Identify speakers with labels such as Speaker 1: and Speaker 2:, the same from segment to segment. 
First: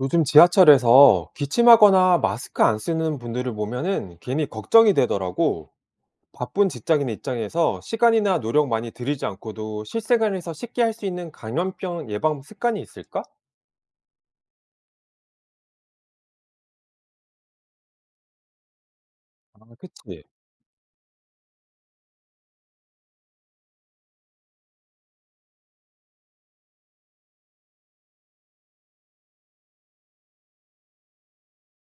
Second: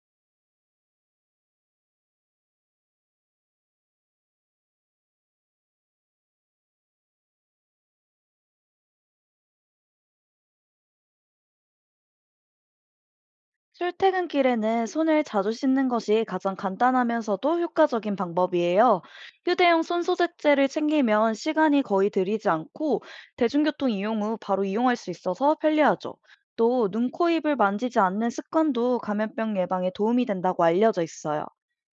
Speaker 1: 요즘 지하철에서 기침하거나 마스크 안 쓰는 분들을 보면은 괜히 걱정이 되더라고. 바쁜 직장인 입장에서 시간이나 노력 많이 들이지 않고도 실생활에서 쉽게 할 수 있는 감염병 예방 습관이 있을까?
Speaker 2: 출퇴근길에는 손을 자주 씻는 것이 가장 간단하면서도 효과적인 방법이에요.
Speaker 1: 아,
Speaker 2: 휴대용 손
Speaker 1: 그치.
Speaker 2: 소재제를 챙기면 시간이 거의 들이지 않고 대중교통 이용 후 바로 이용할 수 있어서 편리하죠. 또 눈, 코, 입을 만지지 않는 습관도 감염병 예방에 도움이 된다고 알려져 있어요.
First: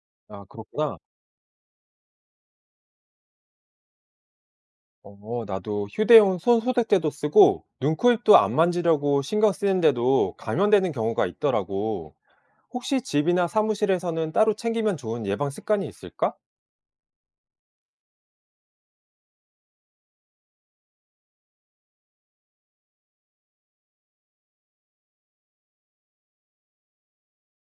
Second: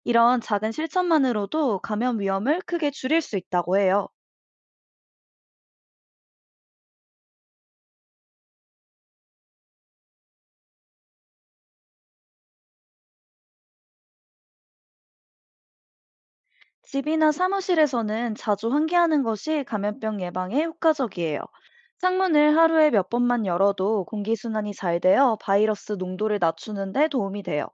Speaker 2: 이런
Speaker 1: 아,
Speaker 2: 작은
Speaker 1: 그렇구나.
Speaker 2: 실천만으로도 감염 위험을 크게 줄일 수 있다고 해요.
Speaker 1: 나도 휴대용 손 소독제도 쓰고 눈, 코, 입도 안 만지려고 신경 쓰는데도 감염되는 경우가 있더라고. 혹시 집이나 사무실에서는 따로 챙기면 좋은 예방 습관이 있을까?
Speaker 2: 집이나 사무실에서는 자주 환기하는 것이 감염병 예방에 효과적이에요. 창문을 하루에 몇 번만 열어도 공기순환이 잘 되어 바이러스 농도를 낮추는데 도움이 돼요.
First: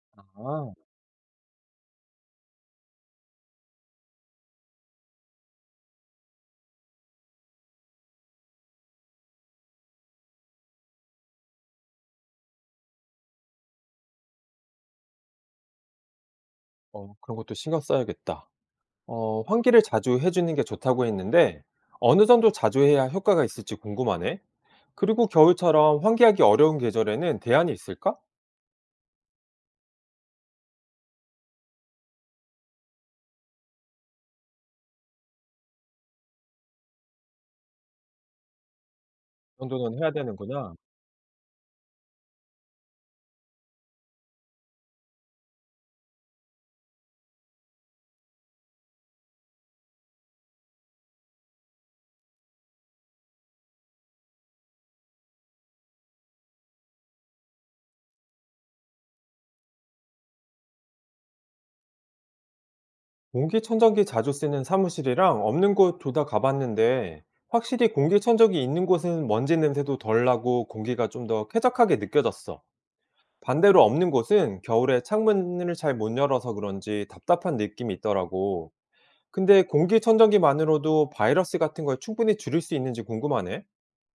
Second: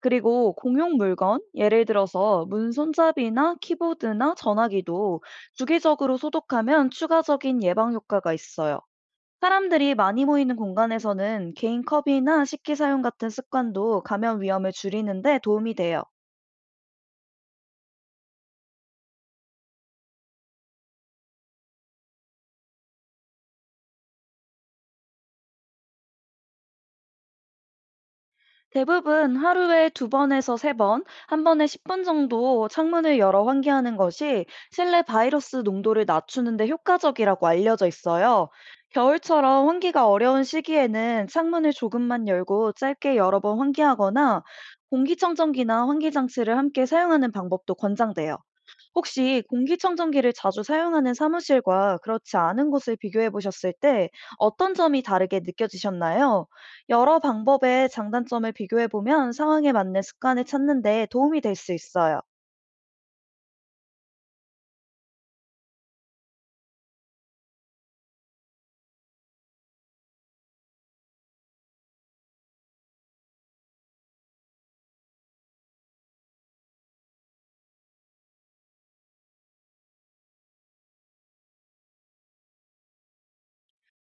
Speaker 2: 그리고
Speaker 1: 아,
Speaker 2: 공용 물건, 예를 들어서 문 손잡이나 키보드나 전화기도 주기적으로 소독하면 추가적인 예방 효과가 있어요. 사람들이 많이 모이는 공간에서는 개인 컵이나 식기 사용 같은 습관도 감염 위험을 줄이는데 도움이 돼요.
Speaker 1: 그런 것도 신경 써야겠다. 환기를 자주 해주는 게 좋다고 했는데 어느 정도 자주 해야 효과가 있을지 궁금하네. 그리고 겨울처럼 환기하기 어려운 계절에는 대안이 있을까?
Speaker 2: 대부분 하루에 두 번에서 세 번, 한 번에 10분 정도 창문을 열어 환기하는 것이 실내 바이러스 농도를 낮추는 데 효과적이라고 알려져 있어요.
Speaker 1: 이
Speaker 2: 겨울처럼
Speaker 1: 정도는
Speaker 2: 환기가
Speaker 1: 해야
Speaker 2: 어려운
Speaker 1: 되는구나.
Speaker 2: 시기에는 창문을 조금만 열고 짧게 여러 번 환기하거나 공기청정기나 환기 장치를 함께 사용하는 방법도 권장돼요. 혹시 공기청정기를 자주 사용하는 사무실과 그렇지 않은 곳을 비교해 보셨을 때 어떤 점이 다르게 느껴지셨나요? 여러 방법의 장단점을 비교해 보면 상황에 맞는 습관을 찾는 데 도움이 될 수 있어요.
Speaker 1: 공기청정기 자주 쓰는 사무실이랑 없는 곳 둘 다 가봤는데 확실히 공기청정기 있는 곳은 먼지 냄새도 덜 나고 공기가 좀 더 쾌적하게 느껴졌어. 반대로 없는 곳은 겨울에 창문을 잘 못 열어서 그런지 답답한 느낌이 있더라고. 근데 공기청정기만으로도 바이러스 같은 걸 충분히 줄일 수 있는지 궁금하네.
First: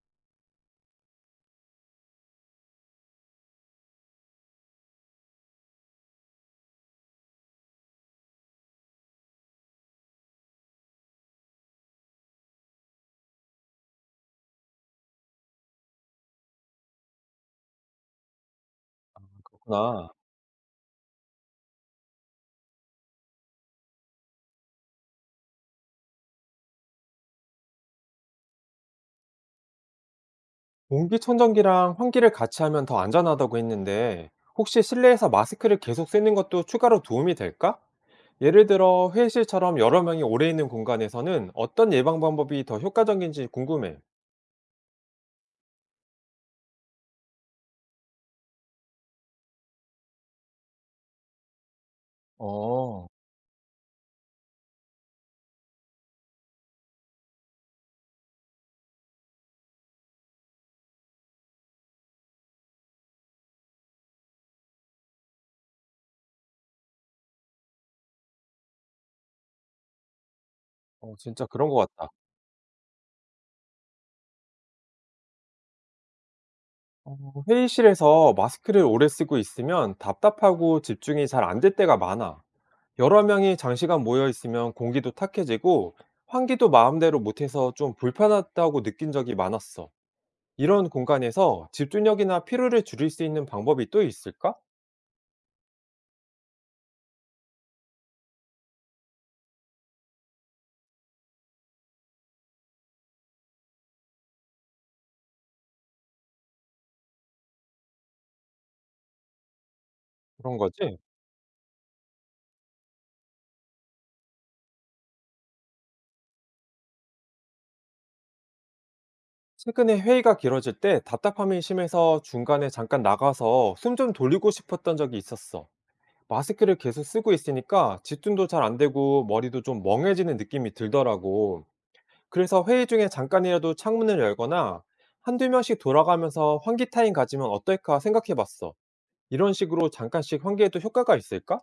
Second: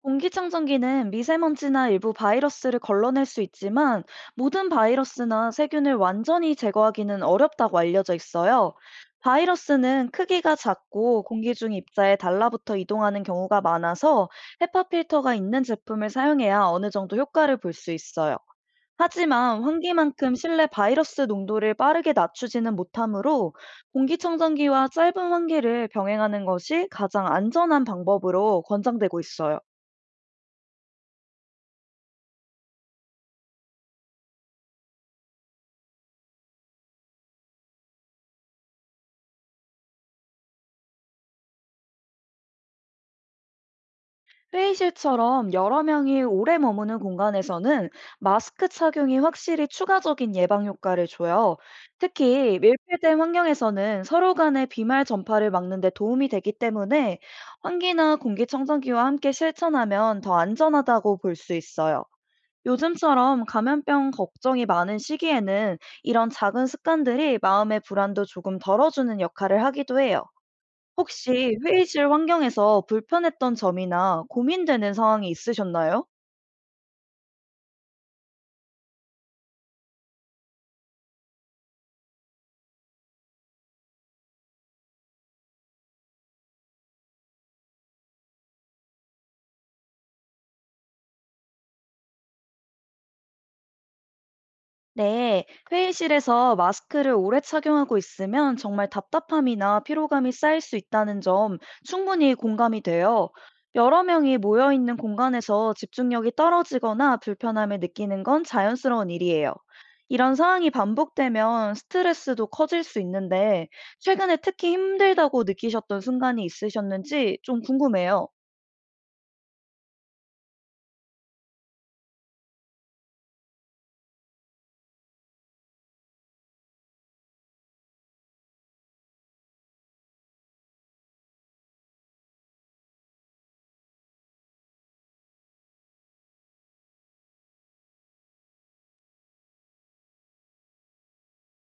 Speaker 2: 공기청정기는 미세먼지나 일부 바이러스를 걸러낼 수 있지만 모든 바이러스나 세균을 완전히 제거하기는 어렵다고 알려져 있어요. 바이러스는 크기가 작고 공기 중 입자에 달라붙어 이동하는 경우가 많아서 헤파 필터가 있는 제품을 사용해야 어느 정도 효과를 볼 수 있어요. 하지만
Speaker 1: 그렇구나.
Speaker 2: 환기만큼 실내 바이러스 농도를 빠르게 낮추지는 못하므로 공기청정기와 짧은 환기를 병행하는 것이 가장 안전한 방법으로 권장되고 있어요.
Speaker 1: 공기청정기랑 환기를 같이 하면 더 안전하다고 했는데, 혹시 실내에서 마스크를 계속 쓰는 것도 추가로 도움이 될까? 예를 들어, 회의실처럼 여러 명이 오래 있는 공간에서는 어떤 예방 방법이 더 효과적인지 궁금해.
Speaker 2: 회의실처럼 여러 명이 오래 머무는 공간에서는 마스크 착용이 확실히 추가적인 예방 효과를 줘요. 특히
Speaker 1: 어,
Speaker 2: 밀폐된 환경에서는 서로 간의 비말 전파를 막는 데 도움이 되기 때문에 환기나 공기청정기와 함께 실천하면 더 안전하다고 볼 수 있어요. 요즘처럼 감염병 걱정이 많은 시기에는 이런 작은 습관들이 마음의 불안도 조금 덜어주는 역할을 하기도 해요.
Speaker 1: 진짜
Speaker 2: 혹시
Speaker 1: 그런 것 같다.
Speaker 2: 회의실 환경에서 불편했던 점이나 고민되는 상황이 있으셨나요?
Speaker 1: 어, 회의실에서 마스크를 오래 쓰고 있으면 답답하고 집중이 잘 안 될 때가 많아. 여러 명이 장시간 모여 있으면 공기도 탁해지고 환기도 마음대로 못해서 좀 불편하다고 느낀 적이 많았어. 이런 공간에서 집중력이나 피로를 줄일 수 있는 방법이 또 있을까?
Speaker 2: 네, 회의실에서 마스크를 오래 착용하고 있으면 정말 답답함이나 피로감이 쌓일 수 있다는 점 충분히 공감이 돼요. 여러 명이 모여 있는 공간에서 집중력이 떨어지거나 불편함을 느끼는 건 자연스러운 일이에요. 이런
Speaker 1: 그런
Speaker 2: 상황이
Speaker 1: 거지.
Speaker 2: 반복되면 스트레스도 커질 수 있는데, 최근에 특히 힘들다고 느끼셨던 순간이 있으셨는지 좀 궁금해요.
Speaker 1: 최근에 회의가 길어질 때 답답함이 심해서 중간에 잠깐 나가서 숨 좀 돌리고 싶었던 적이 있었어. 마스크를 계속 쓰고 있으니까 집중도 잘 안 되고 머리도 좀 멍해지는 느낌이 들더라고. 그래서 회의 중에 잠깐이라도 창문을 열거나 한두 명씩 돌아가면서 환기 타임 가지면 어떨까 생각해 봤어. 이런 식으로 잠깐씩 환기해도 효과가 있을까?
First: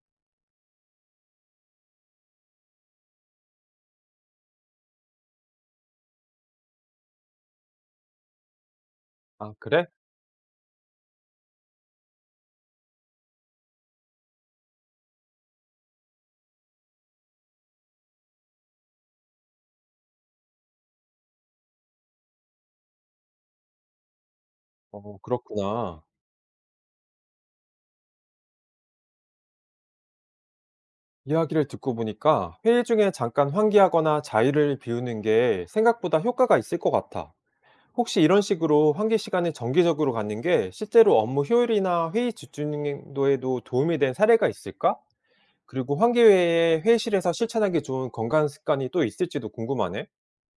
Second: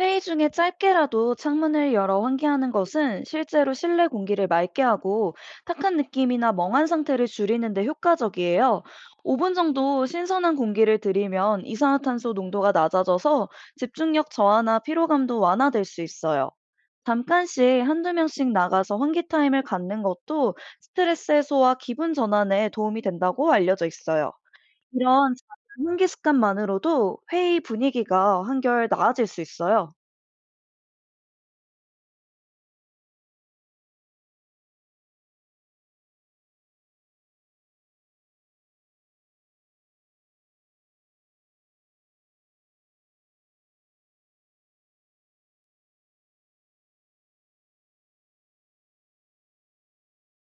Speaker 2: 회의 중에 짧게라도 창문을 열어 환기하는 것은 실제로 실내 공기를 맑게 하고 탁한 느낌이나 멍한 상태를 줄이는 데 효과적이에요. 5분
Speaker 1: 아, 그래?
Speaker 2: 정도 신선한 공기를 들이면 이산화탄소 농도가 낮아져서 집중력 저하나 피로감도 완화될 수 있어요. 잠깐씩 한두 명씩 나가서 환기 타임을 갖는 것도 스트레스 해소와 기분 전환에 도움이 된다고 알려져 있어요.
Speaker 1: 어,
Speaker 2: 이런 작은
Speaker 1: 그렇구나.
Speaker 2: 환기 습관만으로도 회의 분위기가 한결 나아질 수 있어요.
Speaker 1: 이야기를 듣고 보니까 회의 중에 잠깐 환기하거나 자유를 비우는 게 생각보다 효과가 있을 것 같아. 혹시 이런 식으로 환기 시간을 정기적으로 갖는 게 실제로 업무 효율이나 회의 집중도에도 도움이 된 사례가 있을까? 그리고 환기 외에 회의실에서 실천하기 좋은 건강 습관이 또 있을지도 궁금하네.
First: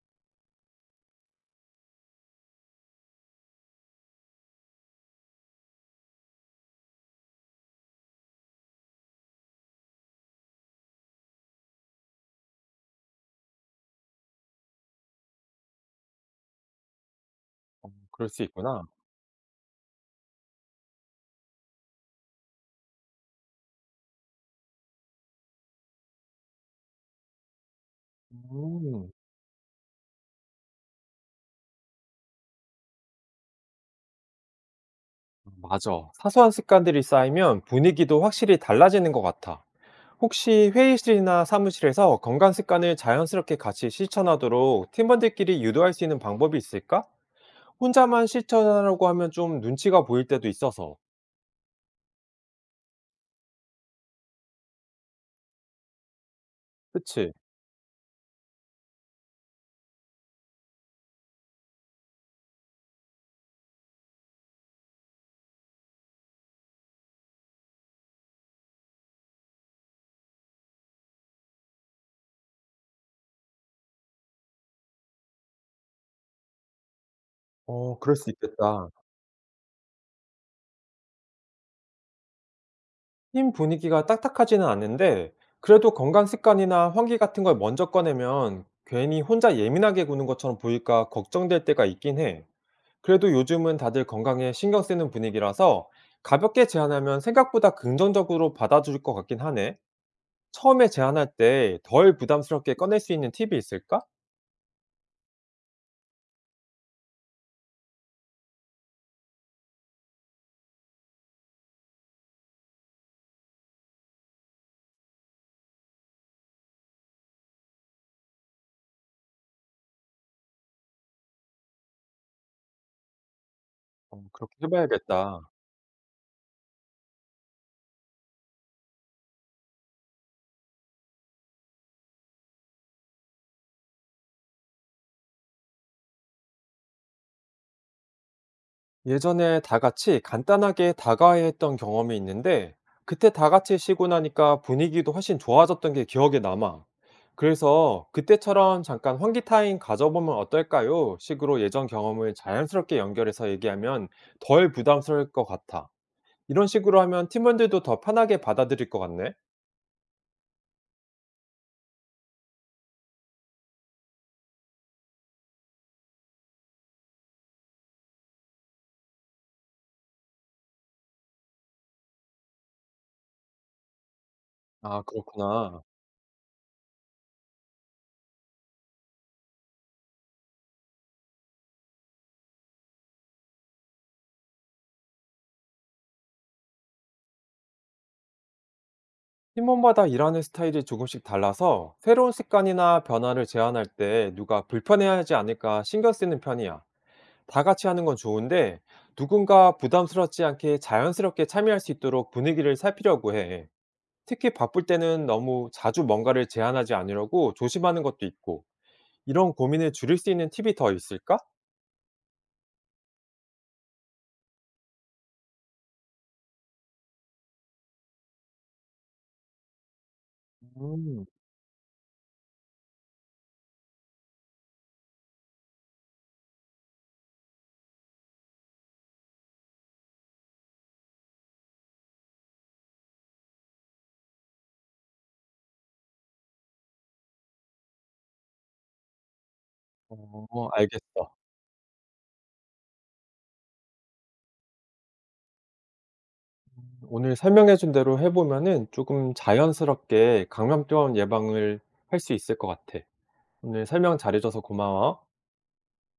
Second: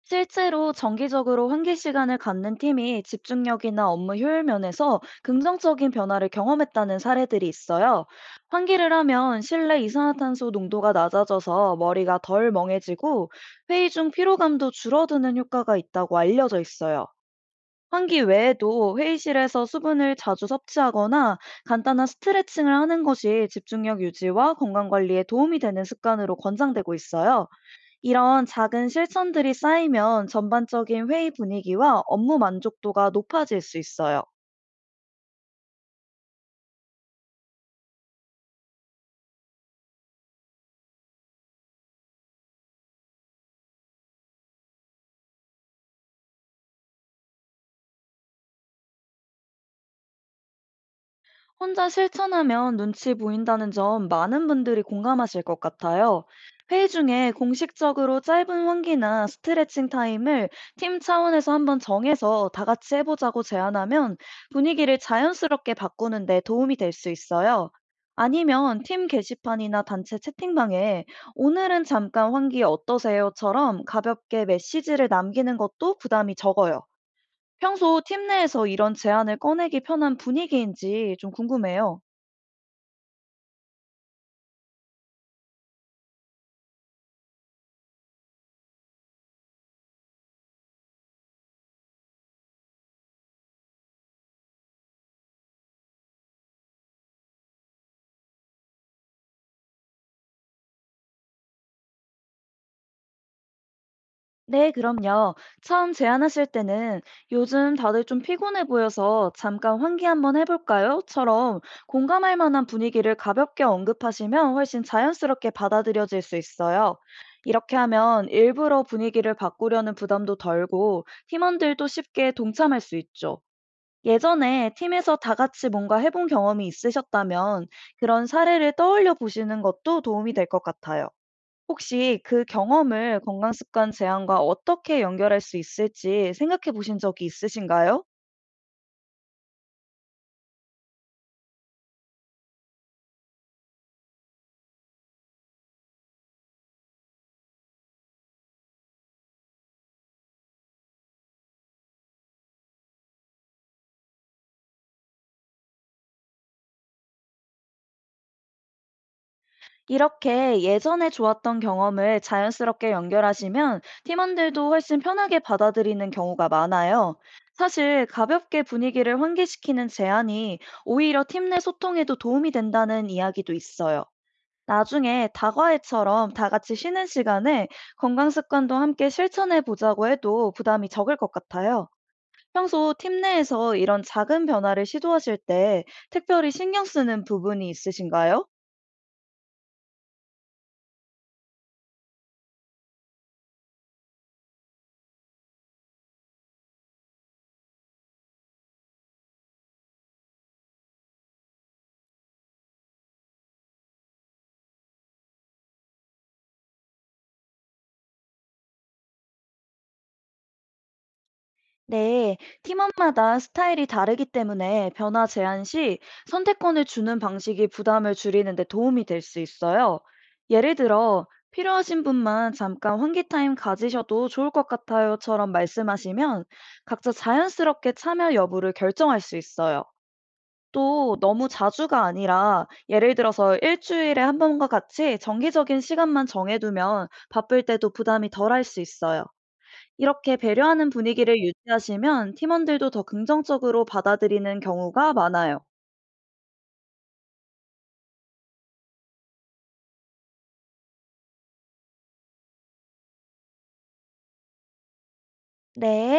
Speaker 2: 실제로 정기적으로 환기 시간을 갖는 팀이 집중력이나 업무 효율 면에서 긍정적인 변화를 경험했다는 사례들이 있어요. 환기를 하면 실내 이산화탄소 농도가 낮아져서 머리가 덜 멍해지고 회의 중 피로감도 줄어드는 효과가 있다고 알려져 있어요. 환기
Speaker 1: 그럴 수 있구나.
Speaker 2: 외에도 회의실에서 수분을 자주 섭취하거나 간단한 스트레칭을 하는 것이 집중력 유지와 건강 관리에 도움이 되는 습관으로 권장되고 있어요. 이런 작은
Speaker 1: 음.
Speaker 2: 실천들이 쌓이면 전반적인 회의 분위기와 업무 만족도가 높아질 수 있어요.
Speaker 1: 맞아. 사소한 습관들이 쌓이면 분위기도 확실히 달라지는 것 같아. 혹시 회의실이나 사무실에서 건강 습관을 자연스럽게 같이 실천하도록 팀원들끼리 유도할 수 있는 방법이 있을까? 혼자만 실천하려고 하면 좀 눈치가 보일 때도 있어서.
Speaker 2: 혼자 실천하면 눈치 보인다는 점 많은 분들이 공감하실 것 같아요. 회의 중에
Speaker 1: 그치?
Speaker 2: 공식적으로 짧은 환기나 스트레칭 타임을 팀 차원에서 한번 정해서 다 같이 해보자고 제안하면 분위기를 자연스럽게 바꾸는 데 도움이 될 수 있어요. 아니면 팀 게시판이나 단체 채팅방에 "오늘은 잠깐 환기 어떠세요?"처럼 가볍게 메시지를 남기는 것도 부담이 적어요. 평소
Speaker 1: 그럴
Speaker 2: 팀
Speaker 1: 수
Speaker 2: 내에서
Speaker 1: 있겠다.
Speaker 2: 이런 제안을 꺼내기 편한 분위기인지 좀 궁금해요.
Speaker 1: 팀 분위기가 딱딱하지는 않는데, 그래도 건강 습관이나 환기 같은 걸 먼저 꺼내면 괜히 혼자 예민하게 구는 것처럼 보일까 걱정될 때가 있긴 해. 그래도 요즘은 다들 건강에 신경 쓰는 분위기라서 가볍게 제안하면 생각보다 긍정적으로 받아줄 것 같긴 하네. 처음에 제안할 때 덜 부담스럽게 꺼낼 수 있는 팁이 있을까?
Speaker 2: 네, 그럼요. 처음 제안하실 때는 "요즘 다들 좀 피곤해 보여서 잠깐 환기 한번 해볼까요?" 처럼 공감할 만한 분위기를 가볍게 언급하시면 훨씬 자연스럽게 받아들여질 수 있어요. 이렇게 하면 일부러 분위기를 바꾸려는 부담도 덜고 팀원들도 쉽게 동참할 수 있죠.
Speaker 1: 그렇게
Speaker 2: 예전에 팀에서 다
Speaker 1: 해봐야겠다.
Speaker 2: 같이 뭔가 해본 경험이 있으셨다면 그런 사례를 떠올려 보시는 것도 도움이 될 것 같아요. 혹시 그 경험을 건강 습관 제한과 어떻게 연결할 수 있을지 생각해 보신 적이 있으신가요?
Speaker 1: 예전에 다 같이 간단하게 다가야 했던 경험이 있는데 그때 다 같이 쉬고 나니까 분위기도 훨씬 좋아졌던 게 기억에 남아. 그래서 그때처럼 잠깐 환기 타임 가져보면 어떨까요? 식으로 예전 경험을 자연스럽게 연결해서 얘기하면 덜 부담스러울 것 같아. 이런 식으로 하면 팀원들도 더 편하게 받아들일 것 같네.
Speaker 2: 이렇게 예전에 좋았던 경험을 자연스럽게 연결하시면 팀원들도 훨씬 편하게 받아들이는 경우가 많아요. 사실 가볍게 분위기를 환기시키는 제안이 오히려 팀 내 소통에도 도움이 된다는 이야기도 있어요.
Speaker 1: 아,
Speaker 2: 나중에
Speaker 1: 그렇구나.
Speaker 2: 다과회처럼 다 같이 쉬는 시간에 건강 습관도 함께 실천해 보자고 해도 부담이 적을 것 같아요. 평소 팀 내에서 이런 작은 변화를 시도하실 때 특별히 신경 쓰는 부분이 있으신가요?
Speaker 1: 팀원마다 일하는 스타일이 조금씩 달라서 새로운 습관이나 변화를 제안할 때 누가 불편해하지 않을까 신경 쓰는 편이야. 다 같이 하는 건 좋은데 누군가 부담스럽지 않게 자연스럽게 참여할 수 있도록 분위기를 살피려고 해. 특히 바쁠 때는 너무 자주 뭔가를 제안하지 않으려고 조심하는 것도 있고 이런 고민을 줄일 수 있는 팁이 더 있을까?
Speaker 2: 네, 팀원마다 스타일이 다르기 때문에 변화 제한 시 선택권을 주는 방식이 부담을 줄이는 데 도움이 될 수 있어요. 예를
Speaker 1: 음,
Speaker 2: 들어, "필요하신 분만 잠깐 환기 타임 가지셔도 좋을 것 같아요처럼 말씀하시면 각자 자연스럽게 참여 여부를 결정할 수 있어요. 또 너무 자주가 아니라 예를 들어서 일 주일에 한 번과 같이 정기적인 시간만 정해두면 바쁠 때도 부담이 덜할 수 있어요. 이렇게 배려하는
Speaker 1: 알겠어.
Speaker 2: 분위기를 유지하시면 팀원들도 더 긍정적으로 받아들이는 경우가 많아요.
Speaker 1: 오늘 설명해준 대로 해보면은 조금 자연스럽게 감염병 예방을 할 수 있을 것 같아. 오늘 설명 잘해줘서 고마워.
Speaker 2: 네.